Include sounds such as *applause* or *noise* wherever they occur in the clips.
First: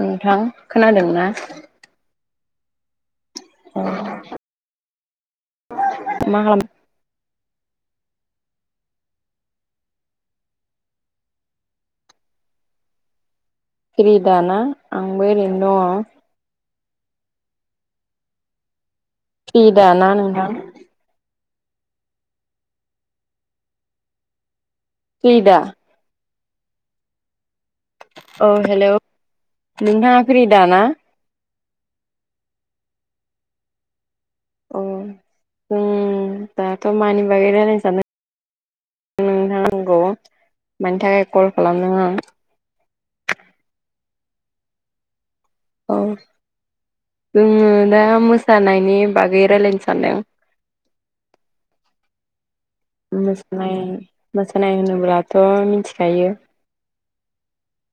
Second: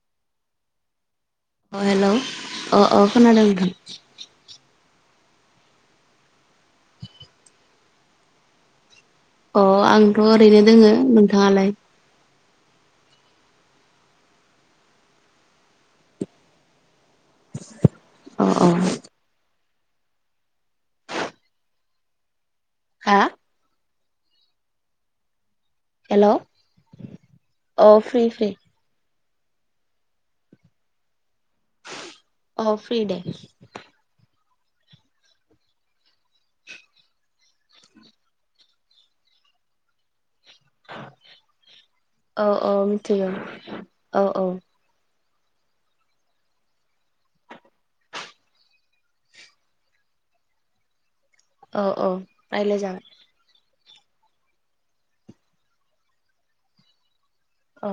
नोंथां खोनादोंना? अ हेलौ अ अ खोनादों नोंथां। मा‌ खालाम अ आंथ' ओरैनो दोङो नोंथाङालाय? फ्रि दा ना? आंबो ओरैनो दङ'। अ अ फ्रि दा ना नोंथां? हा? *unintelligible* दा? हेलौ औ फ्रि औ फ्रि हेलौ नोंथाङा फ्रि दा ना? अ फ्रि दे। अ उम दाथ' मानि बागै रायलायनो सान *unintelligible* मानि थाखाय कल खालामदों आं औ औ औ औ औ जोङो दा मोसानायनि बागै रायलायनो सानदों। अ औ रायलाय जागोन मोसानाय मोसानाय होनोब्लाथ' मिथिखायो औ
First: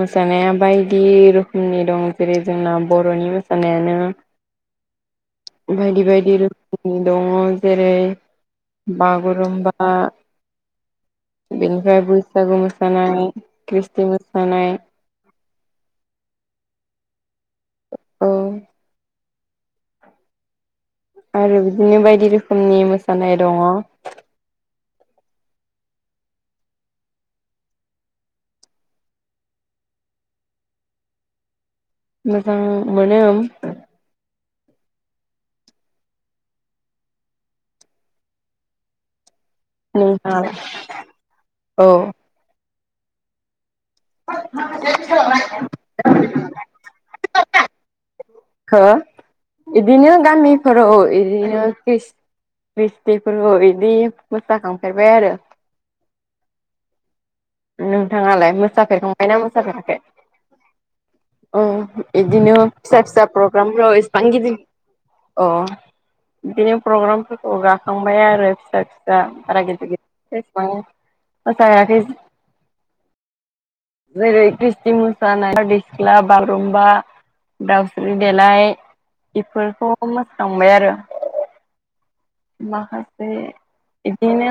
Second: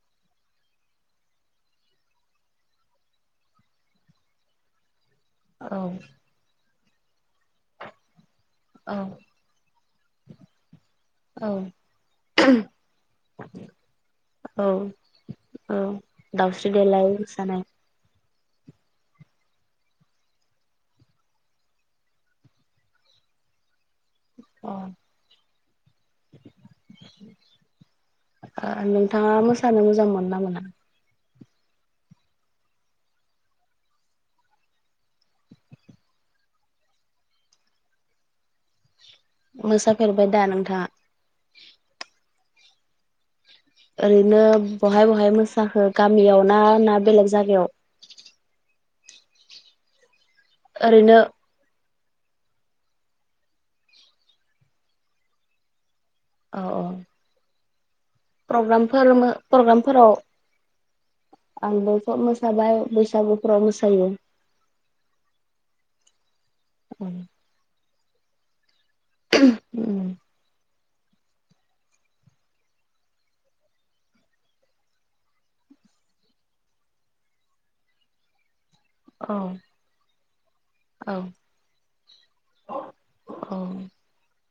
मोसानाया बायदि रोखोमनि दं जेरै जोंना बर'नि मोसानायानो औ बायदि बायदि रोखोमनि दङ' जेरै औ बागुरुमबा औ बेनिफ्राय बैसागु मोसानाय ख्रिस्टि औ मोसानाय औ दावस्रि देला मोसानाय औ आरो बिदिनो बायदि रोखोमनि मोसानाय दङ' अ नोंथाङा मोसानो मोजां मोनोना मोना मोजां मोनो। मोसाफेरबाय नोंथाङा दा लाय ओरैनो बहाय बहाय मोसाखो गामियाव ना ना बेलेग जायगायाव हो बिदिनो गामिफोराव ओरैनो बिदिनो क्रिस्थिफोरखौ बिदि मोसाखांफेरबाय आरो। औ औ नोंथाङालाय प्रग्रामफोर मोसाफेरखांबायनाा मोसाफेराखै प्रग्रामफोराव औ आंबो ज' बिदिनो मोसाबाय फिसा फिसा बैसागुफोराव प्रग्रामफ्राव मोसायो। इसेबां गिदिं अ बिदिनो प्रग्रामफोरखौ गाखांबाय आरो फिसा फिसा बारा गिदिर उम गिदिर एसेबां मोसायााखै जेरै ख्रिस्टि मोसानाय बदि सिख्ला बागुरुम्बा दाउस्रि देलाय औ बेफोरखौ मो खांबाय आरो औ माखासे औ बिदिनो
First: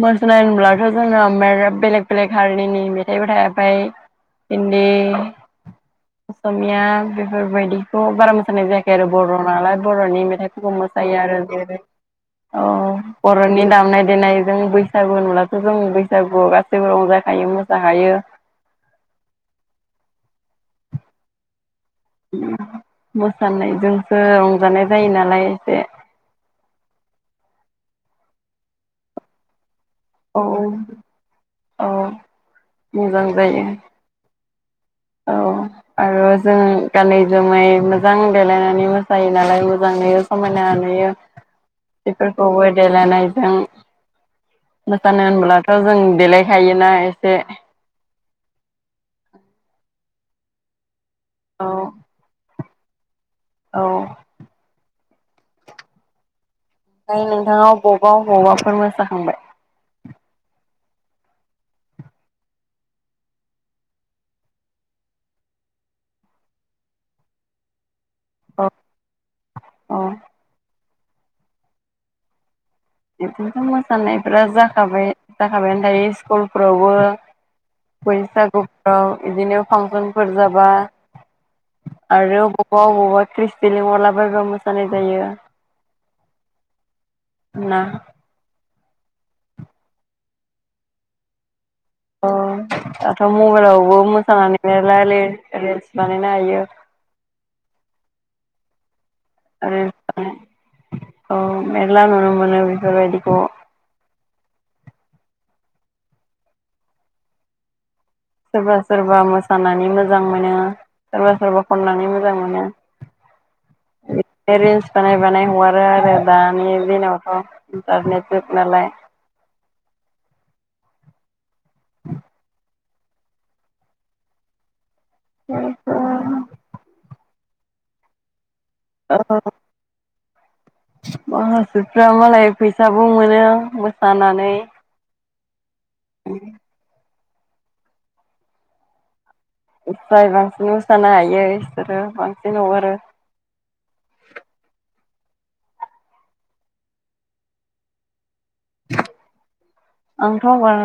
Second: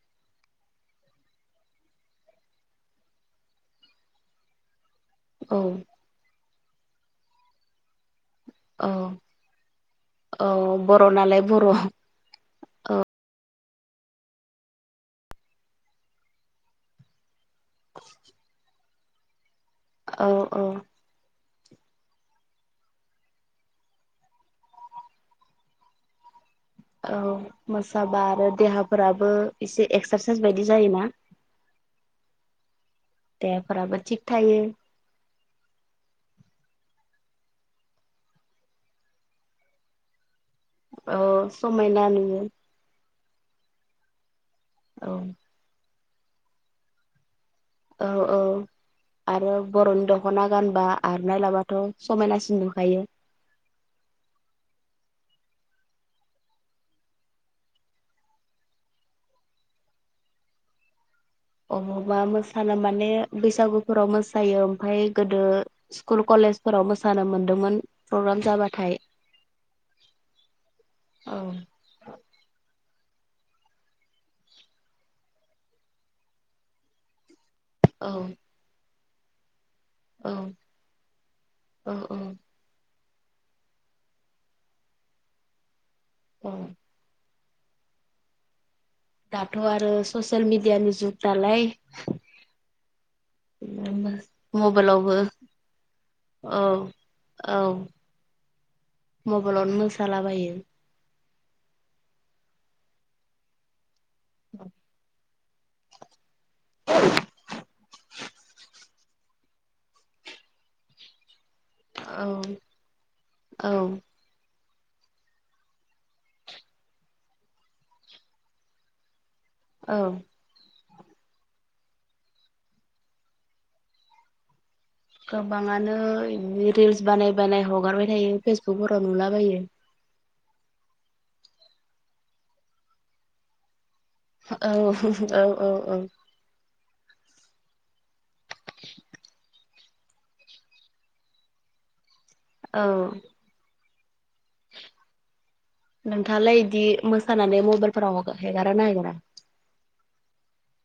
मोसनाय होनब्लाथ' जोंना मेर बेलेग बेलेग हारिनिनि मेथाइबो थाबाय हिनदि औ असमिया बेफोरबायदिखौ बारा मोजां मोसानाय औ जायाखै आरो बर' नालाय बर'नि औ मेथाइफोरखौ बर' मोसायो आरो नालाय बर' जै औ औ बर'नि दामनाय देनाय जों बैसागु होनब्लाथ' जों बैसागुआव गासैबो रंजा खायो मोजां खायो औ औ मोसानायजोंसो रंजानाय जायो नालाय एसे औ मोसाबा आरो देहाफोराबो एसे औ एक्सारसाइस बायदि जायोना। औ मोजां जायो देहाफोराबो थिक थायो। औ आरो जों गानै जोमै मोजां देलायनानै मोसायो नालाय मोजां नुयो समायना नुयो औ समायना नुयो बेफोरखौ देलायनायजों औ मोसानो होनोबब्लाथ' जों देलायखायोना एसे औ औ आरो बर'नि दख'ना गानबा औ आरनायलाबाथ' समायनासिन दुखायो। औ ओमफ्राय नोंथाङाव बबाव बबावबा फोर मोसाखांबाय अबावबा मोसानो माने बैसागुफोराव मोसायो ओमफ्राय गोदो स्कुल कलेज कलेजफोराव मोसानो मोनदोंमोन। प्रग्राम औ जाबाथाय औ औ बिदिनोथ' मोसानायफोरा जाखाबाय जाखाबायानो थायो स्कुलफोरावबो औ बैसागुफ्राव बिदिनो औ फांसनफोर जाबा औ आरो अबावबा अबावबा ख्रिस्टि लिंहरला बायबा मोसानाय जायो। औ ना दाथ' आरो ससियेल मिडियानि जुग नालाय अ दाथ' मबाइलावबो मोसानानै मबाइलावबो मेरलायै रिल्स बानायनो औ हायो। औ मबाइलावनो रिल्स मोसालाबायो। औ मेरला नुनो मोनो बिफोरबायदिखौ। *inaudible* *unintelligible* सोरबा सोरबा मोसानानै मोजां मोनो सोरबा सोरबा खननानै औ मोजां मोनो। औ बे रिल्स बानाय बानाय हगारो आरो दानि दिनावथ' इन्टारनेट जुग नालाय। *inaudible* औ गोबाङानो रिल्स बानाय बानाय हगारबाय थायो। फेसबुकफोराव नुलाबायो। माखासेफ्रा मालाय फैसाबो मोनो। मोसानानै औ औ औ औ जाय बांसिन मोसानो हायो बिसोरो बांसिन हगारो। औ नोंथाङालाय इदि मोसानानै मबाइलफोराव हेगारो ना हेगारा?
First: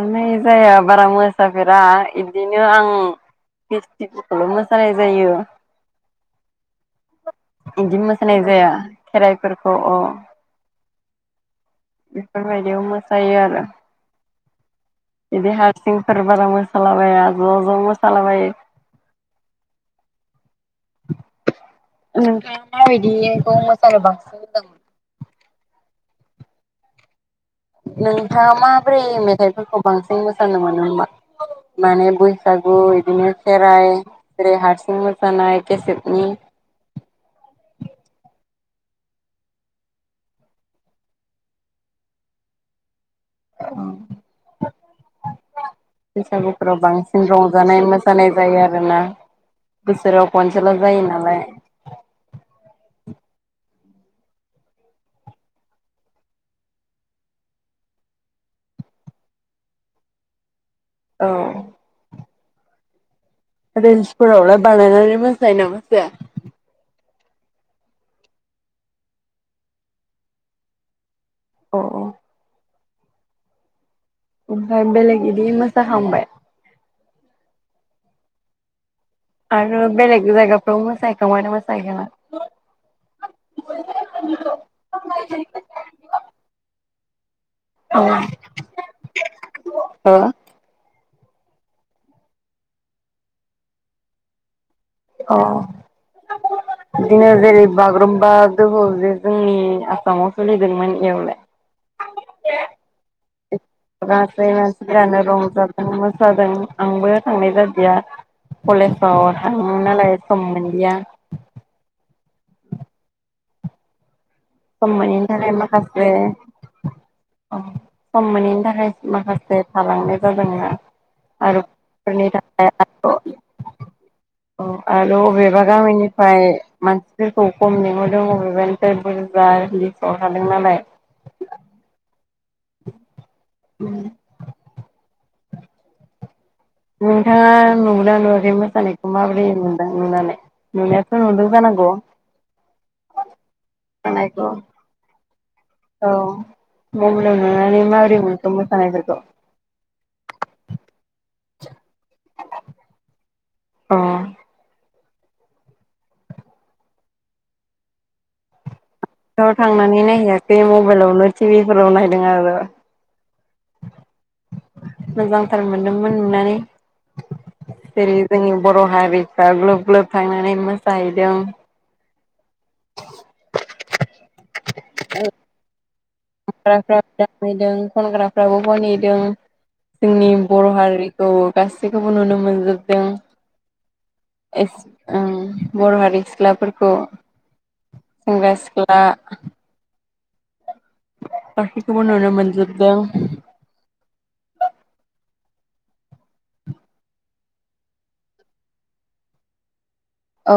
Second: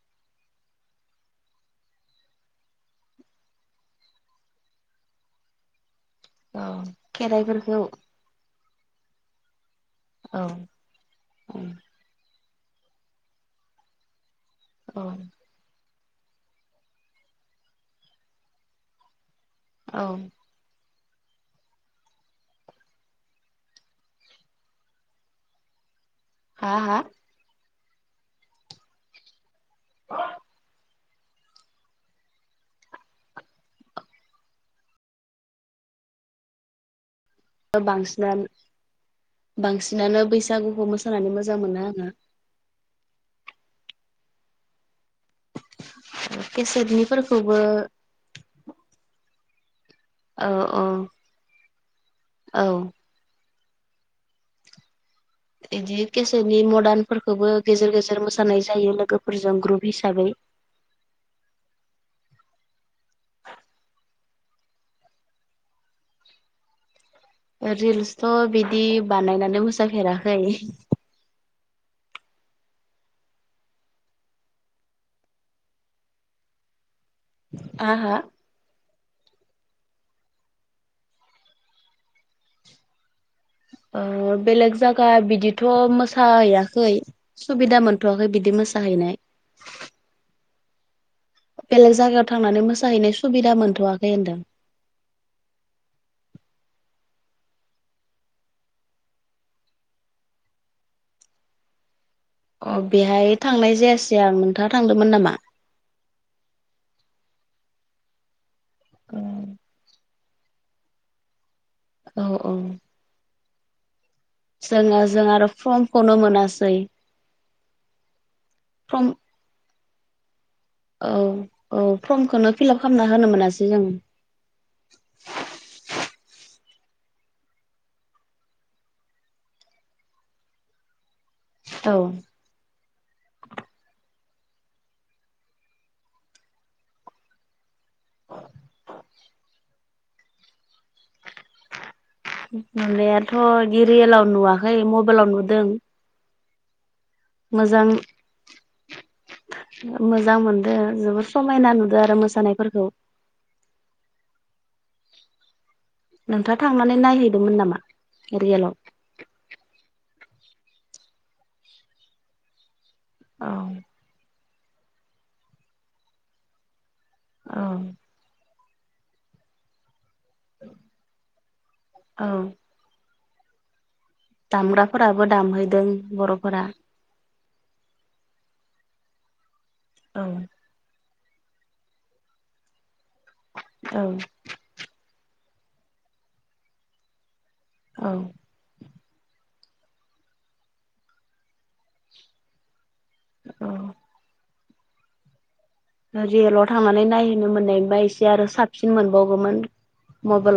नाय जाया बारा मोसाफेरा इदिनो आं ख्रिस्टिफोरखौल' मोसानाय जायो। औ इदि मोसानाय जाया खेराइफोर औ ओं बेफोरबायदियाव मोसायो आरो बिदि हास सिंफोर बारा मोसालाबाया ज' ज' मोसालाबायो। औ *inaudible* नोंथाङा माबायदिखौ मोसानो बांसिन मोजां मोनो? हा हा? नोंथाङा माब्रै मेथाइफोरखौ बांसिन मोसानो मोनो मा? माने बैसागु बिदिनो खेराइ जेरै हारसिं मोसानाय केसेदनि *inaudible* बांसिनानो बांसिनानो बैसागुखौ मोसानानै मोजां मोनो आङो औ बैसागुफोराव बांसिन केसेटनिफोरखौबो रंजानाय मोसानाय जायो आरोना। बोसोराव औ खनसेल' औ जायो नालाय। औ इदि केसेदनि मदार्न फोरखौबो गेजेर गेजेर मोसानाय जायो लोगोफोरजों ग्रुप हिसाबै। औ रिल्सफोरावलाय बानायनानै मोसायो ना मोसाया? रिल्सथ' बिदि बानायनानै मोसाफेराखै। औ औ ओमफ्राय बेलेग बिदि मोसाखांबाय? आ हा? आरो बेलेग जायगाफ्राव मोसाहैखांबाय ना मोसाहैखाङा? ओ बेलेग जागा बिदिथ' मोसाहैयाखै। सुबिदा मोनथ'वाखै बिदि मोसाहैनाय हो बेलेग जायगायाव थांनानै मोसाहैनाय सुबिदा मोनथ'आखै होनदों अ बिदिनो जेरै बागुरुम्बा दोहौ जे जोंनि आसामाव सोलिदोंमोन एयावलाय अ बेहाय थांनाय *unintelligible* जायासै आं नोंथाङा थांदोंमोन नामा मोसादों आंबो थांनाय जादिया कलेजाव थाङो नालाय मोनदिया औ औ खम जोङो मोननिनि जों आरो थाखाय माखासे फर्मखौनो मोनासै औ सम मोनैनि थाखाय फर्म माखासे थालांनाय जाबाय औ औ फर्मखौनो फिलप खालामना होनो मोनासै जों। औ आरो' अबेबा गामिनिफ्राय मानसिफोरखौ खम लिंहरदों अबेबानिट बा हदिफ्राव थादों नालाय औ उम नोंथाङा नुदोंना नुवाखै मोसानायखौ माबोरै *inaudible* नुनानै नुनायाथ' नुदों जानांगौ। मोननायाथ' रियेलाव मोसानायखौ नुवाखै मबाइलाव नुदों। औ मबेलाव नुनानै मोजां माबोरै मोनखो मोसानायफोरखौ मोजां मोनदों जबोर समायना नुदों आरो मोसानायफोरखौ अ नोंथाङा थांनानै नायहैदोंमोन नामा रियेलाव औ थांनानै नायहैयाखै मबाइलावनो टिभि फोराव नायदों आरो। औ मोजांथार मोनदोंमोन नुनानै औ जेरै जोंनि बर' हारिफ्रा ग्लोब ग्लोब थांनानै मोसाहैदों। औ दामग्राफोराबो दामहैदों बर'फोरा दों खनग्राफ्राबो खनिहदों जोंनि औ बर' हारि गासैखौबो नुनो मोनजोबदों। औ बर' हारिनि सिख्लाफोरखौ औ सेंग्रा सिख्ला गासैखौबो नुनो मोनजोब दों। औ रियेलाव थांनानै नायहै मोननायबा एसे आरो साबसिन मोनबावगौमोन।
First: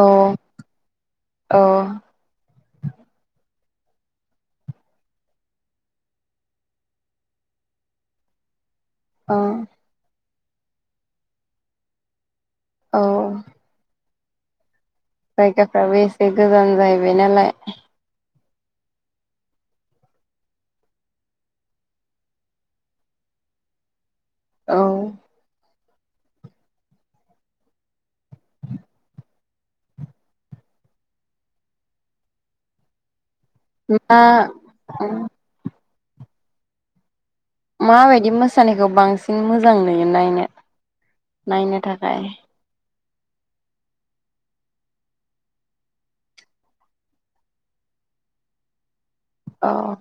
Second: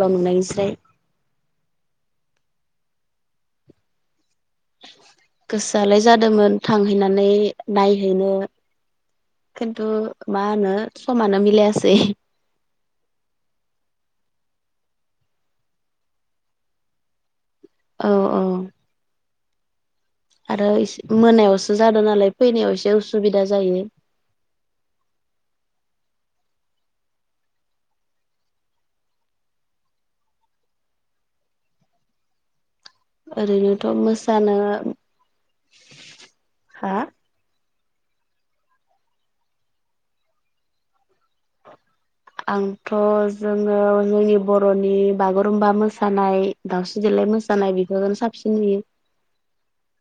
औ नुनायनिस्राय औ गोसोआलाय जादोंमोन थांहैनानै नायहैनो औ खिन्थु मा होनो समानो मिलायासै। औ जायगाफ्राबो एसे गोजान जाहैबाय नालाय औ औ आरो मोनायावसो जादों नालाय फैनायाव एसे उसुबिदा जायो। औ ओरैनोथ' मा मोसानो हा माबायदि मोसानायखौ बांसिन मोजां नुयो नायनो नायनो थाखाय *inaudible* थ' जोङो जोंनि बर'नि बागुरुमबा मोसानाय दाावस्रि देेलाय मोसानाय बि साबसिन नुयो। औ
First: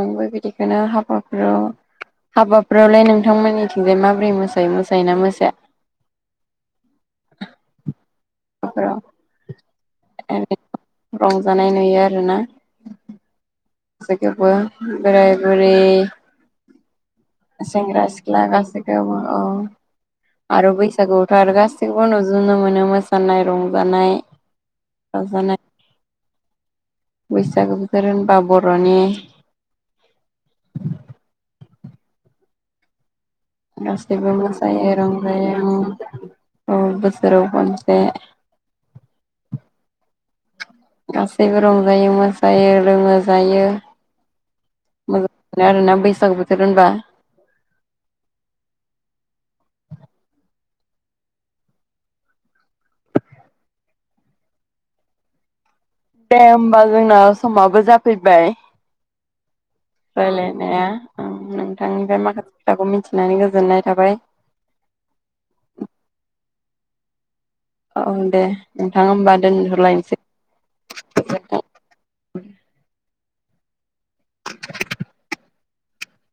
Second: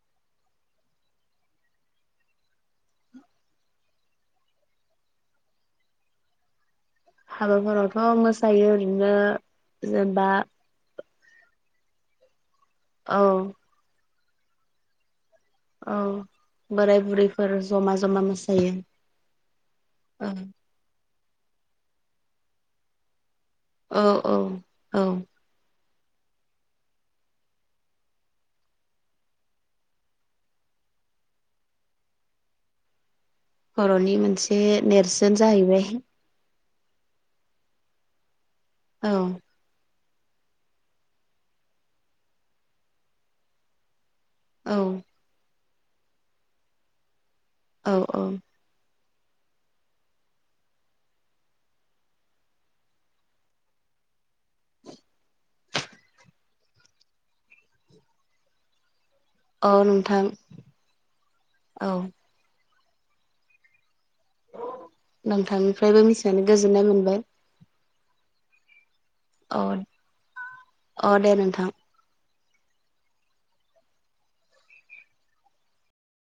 आंबो बिदिखौनो हाबाफोराव हाबाफोरावलाय नोंथांमोननिथिंजाय माबोरै मोसायो मोसायोना मोसााया *inaudible* हाबाफोरावथ' मोसायो ओरैनो जेनेबा रंजानाय नुयो आरोना औ गासैखौबो बोराइ बुरि बोराइ सेंग्रा सिख्ला गासैखौबो औ औ आरो बैसागु फोर गासिखौबो नुजुनो मोनो मोसानाय रंजानाय औ औ रंजानाय बैसागो बोथोर होनबा बर'नि *inaudible* बर'नि गासैबो मोनसे मोसायो नेरसोन रंजायो उम जाहैबाय औ बोसोराव खनसे औ गासैबो रंजायो मोसायो लोङो जायो। औ मोजां आरोना बैसागु बोथोर होनबा औ औ *inaudible* दे होमबा जोंना समाबो जाफैबाय औ नोंथां रायलायनाया औ नोंथांनिफ्राय माखासे खोथाखौ मिथिनानै गोजोननाय थाबाय नोंथांनिफ्रायबो मिथिनानै गोजोननाय मोनबाय औ दे नोंथां होमबा अ दोनहरलायनोसै अ दे गोजोनथों नोंथां उम *inaudible*